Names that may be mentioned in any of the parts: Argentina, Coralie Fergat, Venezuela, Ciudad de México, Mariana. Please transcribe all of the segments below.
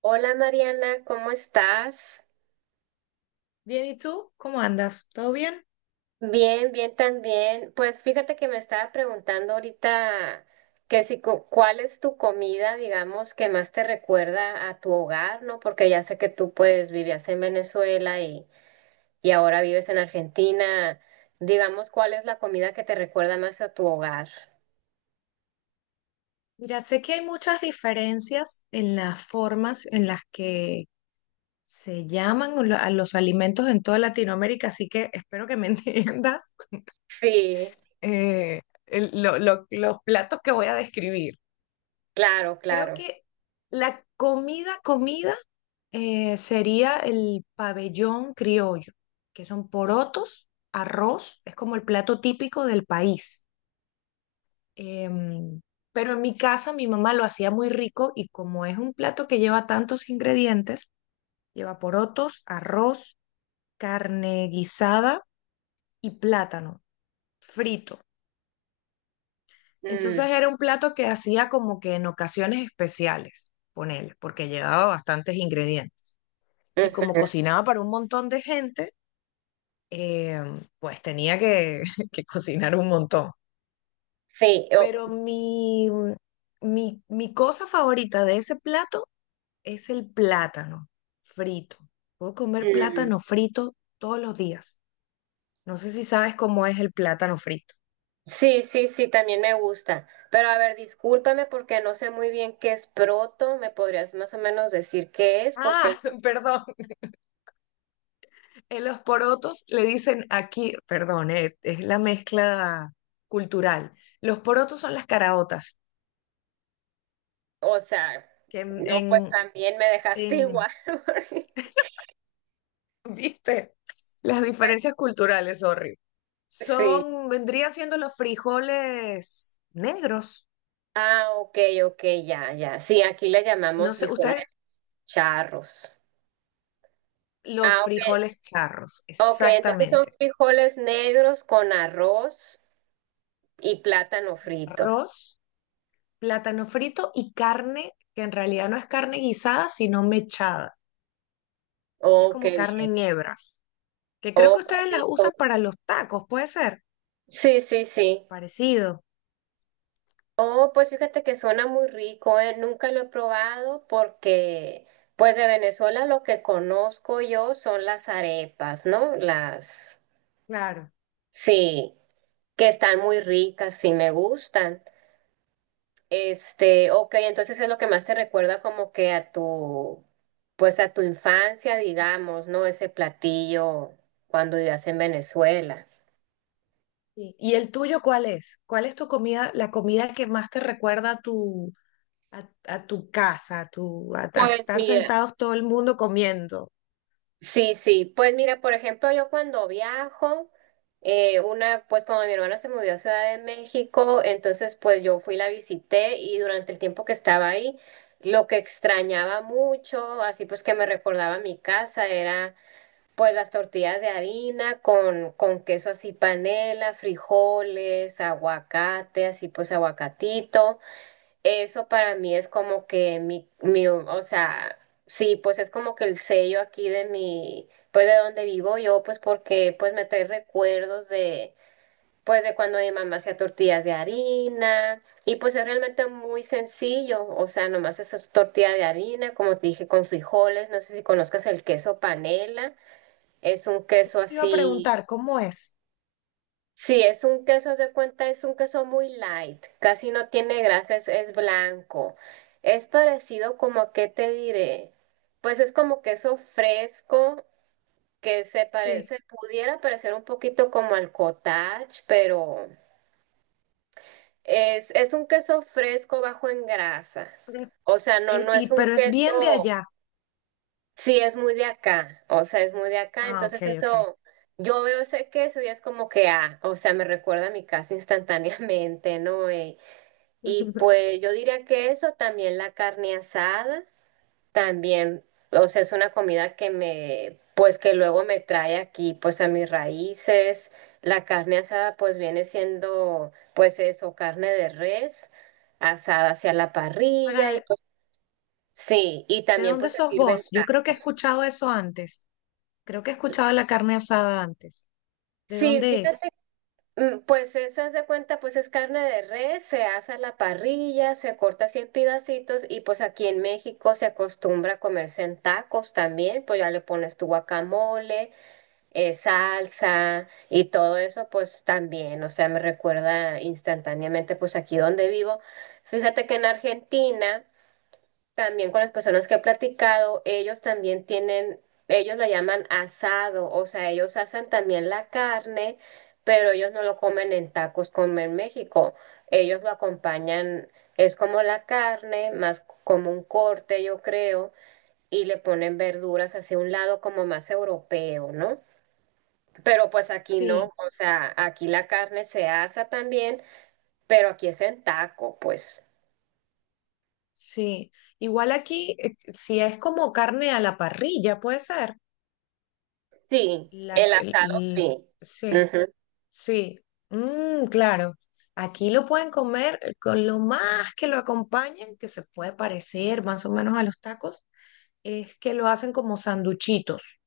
Hola Mariana, ¿cómo estás? Bien, ¿y tú? ¿Cómo andas? ¿Todo bien? Bien, bien también. Pues fíjate que me estaba preguntando ahorita que si cuál es tu comida, digamos, que más te recuerda a tu hogar, ¿no? Porque ya sé que tú pues vivías en Venezuela y ahora vives en Argentina. Digamos, ¿cuál es la comida que te recuerda más a tu hogar? Mira, sé que hay muchas diferencias en las formas en las que se llaman a los alimentos en toda Latinoamérica, así que espero que me entiendas Sí, eh, los platos que voy a describir. claro, Creo claro. que la comida, comida, sería el pabellón criollo, que son porotos, arroz, es como el plato típico del país. Em, pero en mi casa mi mamá lo hacía muy rico, y como es un plato que lleva tantos ingredientes, lleva porotos, arroz, carne guisada y plátano frito. Entonces Mm, era un plato que hacía como que en ocasiones especiales, ponele, porque llevaba bastantes ingredientes. Y como ujú. cocinaba para un montón de gente, pues tenía que cocinar un montón. Sí, Pero mi cosa favorita de ese plato es el plátano frito. Puedo comer mm. plátano frito todos los días. No sé si sabes cómo es el plátano frito. Sí, sí, sí, también me gusta. Pero a ver, discúlpame porque no sé muy bien qué es proto. ¿Me podrías más o menos decir qué es? Porque, Ah, perdón. En los porotos le dicen aquí, perdón, es la mezcla cultural. Los porotos son las caraotas, o sea, que no, pues también me dejaste en- igual. porque- ¿viste? Las diferencias culturales, sorry. Sí. Son, vendrían siendo los frijoles negros. Ah, ok, ok, ya, ya. Sí, aquí le No llamamos sé, frijoles ustedes, charros. los Ah, ok. frijoles charros, Ok, entonces son exactamente. frijoles negros con arroz y plátano frito. Arroz, plátano frito y carne, que en realidad no es carne guisada, sino mechada. Es Oh, qué como carne bien. en hebras, que creo Oh, que ustedes qué las rico. usan para los tacos, ¿puede ser? Sí, sí, sí. Parecido. Oh, pues fíjate que suena muy rico, ¿eh? Nunca lo he probado. Pues de Venezuela lo que conozco yo son las arepas, ¿no? Las, Claro. sí, que están muy ricas, sí me gustan. Este, ok, entonces es lo que más te recuerda como que a tu, pues a tu infancia, digamos, ¿no? Ese platillo cuando vivías en Venezuela. Sí. ¿Y el tuyo cuál es? ¿Cuál es tu comida, la comida que más te recuerda a a tu casa, a Pues estar mira. sentados todo el mundo comiendo? Sí, sí, pues mira, por ejemplo, yo cuando viajo, una, pues cuando mi hermana se mudó a Ciudad de México, entonces pues yo fui, la visité y durante el tiempo que estaba ahí, lo que extrañaba mucho, así pues que me recordaba mi casa, era pues las tortillas de harina con queso así panela, frijoles, aguacate, así pues aguacatito. Eso para mí es como que mi, o sea, sí, pues es como que el sello aquí de mi, pues de donde vivo yo, pues porque pues me trae recuerdos de, pues de cuando mi mamá hacía tortillas de harina y pues es realmente muy sencillo, o sea, nomás eso es tortilla de harina, como te dije, con frijoles, no sé si conozcas el queso panela, es un Eso queso te iba a así. preguntar, ¿cómo es? Sí, es un queso, se cuenta, es un queso muy light, casi no tiene grasa, es blanco. Es parecido como a qué te diré. Pues es como queso fresco que se Sí. parece, pudiera parecer un poquito como al cottage, pero es un queso fresco bajo en grasa. Pero- O sea, no es un pero es bien de queso. allá. Sí, es muy de acá, o sea, es muy de acá, Ah, ok, entonces ok. eso, yo veo ese queso y es como que, ah, o sea, me recuerda a mi casa instantáneamente, ¿no? Y pues yo diría que eso, también la carne asada, también, o sea, es una comida que me, pues que luego me trae aquí, pues a mis raíces, la carne asada pues viene siendo, pues eso, carne de res, asada hacia la parrilla y Para, pues sí, y ¿de también dónde pues se sos sirven... vos? Yo creo que he escuchado eso antes. Creo que he escuchado la carne asada antes. ¿De Sí, dónde es? fíjate. Mm, pues esa se cuenta, pues es carne de res, se asa a la parrilla, se corta así en pedacitos y pues aquí en México se acostumbra a comerse en tacos también, pues ya le pones tu guacamole, salsa y todo eso pues también, o sea, me recuerda instantáneamente pues aquí donde vivo. Fíjate que en Argentina... También con las personas que he platicado, ellos también tienen, ellos lo llaman asado, o sea, ellos hacen también la carne, pero ellos no lo comen en tacos como en México. Ellos lo acompañan, es como la carne, más como un corte, yo creo, y le ponen verduras hacia un lado como más europeo, ¿no? Pero pues aquí no, Sí, o sea, aquí la carne se asa también, pero aquí es en taco, pues. sí. Igual aquí, si es como carne a la parrilla, puede ser. Sí, La, el el- asado el- sí. sí, Ujú. sí. Mm, claro. Aquí lo pueden comer con lo más que lo acompañen, que se puede parecer más o menos a los tacos, es que lo hacen como sanduchitos.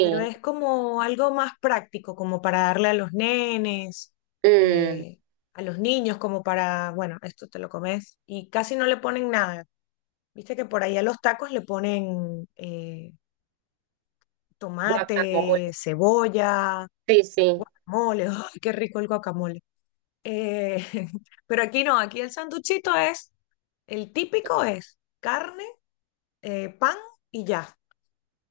Pero es como algo más práctico, como para darle a los nenes, mm, eh, a los niños, como para, bueno, esto te lo comes. Y casi no le ponen nada. Viste que por ahí a los tacos le ponen guacamole, tomate, cebolla, sí, sí, mole. ¡Ay, qué rico el guacamole! Eh, pero aquí no, aquí el sanduchito es, el típico es carne, pan y ya.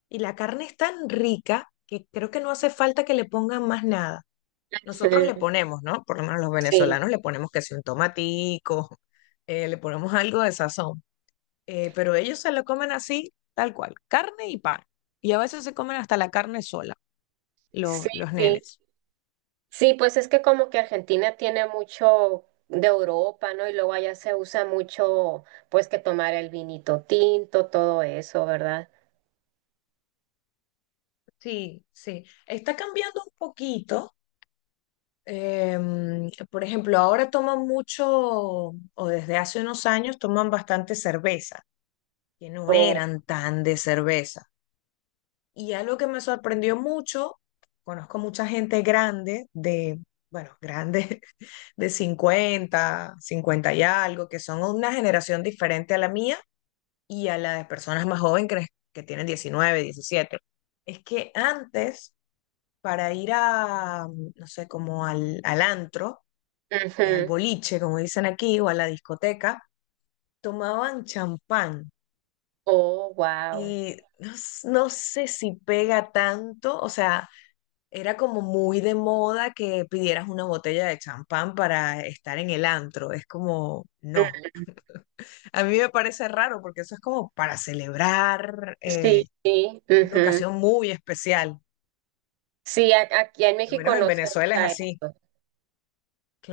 Y la carne es tan rica que creo que no hace falta que le pongan más nada. Nosotros le ujú, ponemos, ¿no? Por lo menos los sí, venezolanos le ponemos que si un tomatico, le ponemos algo de sazón. Pero ellos se lo comen así, tal cual, carne y pan. Y a veces se comen hasta la carne sola, sí, los sí. nenes. Sí, pues es que como que Argentina tiene mucho de Europa, ¿no? Y luego allá se usa mucho, pues que tomar el vinito tinto, todo eso, ¿verdad? Sí, sí. Está cambiando un poquito. Em, por ejemplo, ahora toman mucho, o desde hace unos años toman bastante cerveza, que no O eran tan de cerveza. Y algo que me sorprendió mucho, conozco mucha gente grande de, bueno, grande, de 50, 50 y algo, que son una generación diferente a la mía y a la de personas más jóvenes que tienen 19, 17. Es que antes, para ir a, no sé, como al, al antro, al ujú, boliche, como dicen aquí, o a la discoteca, tomaban champán. oh, wow. Y no sé si pega tanto, o sea, era como muy de moda que pidieras una botella de champán para estar en el antro. Es como, no. A mí me parece raro porque eso es como para celebrar Sí, sí, una ujú. ocasión muy especial. Sí, aquí en Al México menos en no se Venezuela es usa así. eso.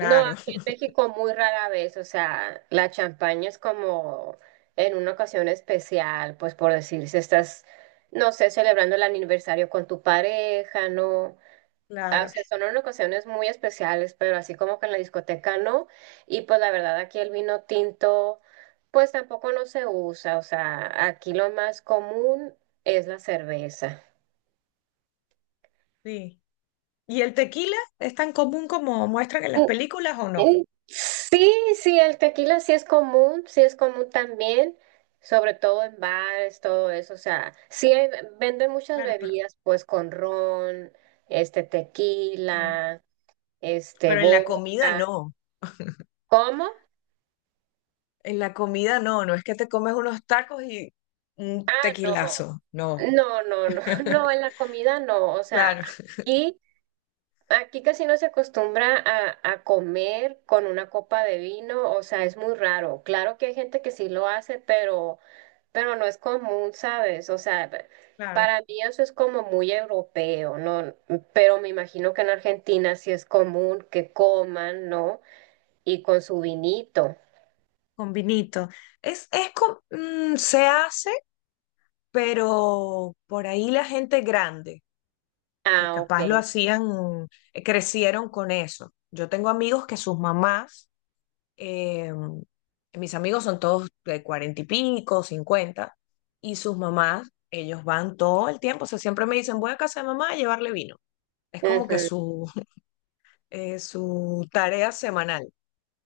No, aquí en México muy rara vez, o sea, la champaña es como en una ocasión especial, pues por decir, si estás, no sé, celebrando el aniversario con tu pareja, ¿no? Ah, o claro. sea, son en ocasiones muy especiales, pero así como que en la discoteca no. Y pues la verdad aquí el vino tinto, pues tampoco no se usa, o sea, aquí lo más común es la cerveza. Sí. ¿Y el tequila es tan común como muestran en las películas o no? Sí, sí, el tequila sí es común también, sobre todo en bares, todo eso, o sea, sí venden muchas Claro, pero, bebidas, pues con ron, este mm, tequila, este pero en la comida vodka. no. ¿Cómo? En la comida no. No es que te comes unos tacos y un Ah, no, tequilazo. No. no, no, no, no, en la comida no, o sea, Claro. aquí aquí casi no se acostumbra a comer con una copa de vino, o sea, es muy raro. Claro que hay gente que sí lo hace, pero no es común, ¿sabes? O sea, Claro. para mí eso es como muy europeo, ¿no? Pero me imagino que en Argentina sí es común que coman, ¿no? Y con su vinito. Con vinito. Es, se hace, pero por ahí la gente grande, que Ah, capaz lo ok. hacían, crecieron con eso. Yo tengo amigos que sus mamás, eh, mis amigos son todos de 40 y pico, 50, y sus mamás, ellos van todo el tiempo, o sea, siempre me dicen, voy a casa de mamá a llevarle vino. Es como que Ujú. su, su tarea semanal,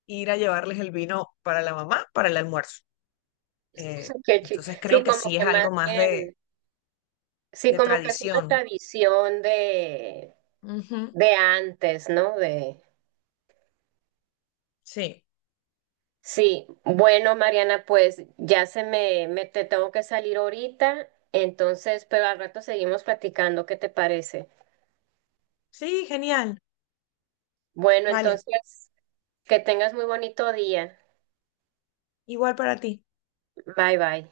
ir a llevarles el vino para la mamá, para el almuerzo. Eh, Qué entonces creo Sí, que como sí que es más algo más bien, sí, de como que es una tradición. tradición Ujú, de antes, ¿no? De... sí, Sí, bueno, Mariana, pues ya se me, me te tengo que salir ahorita, entonces, pero al rato seguimos platicando, ¿qué te parece? sí, genial. Bueno, Vale, entonces, que tengas muy bonito día. igual para ti. Bye bye.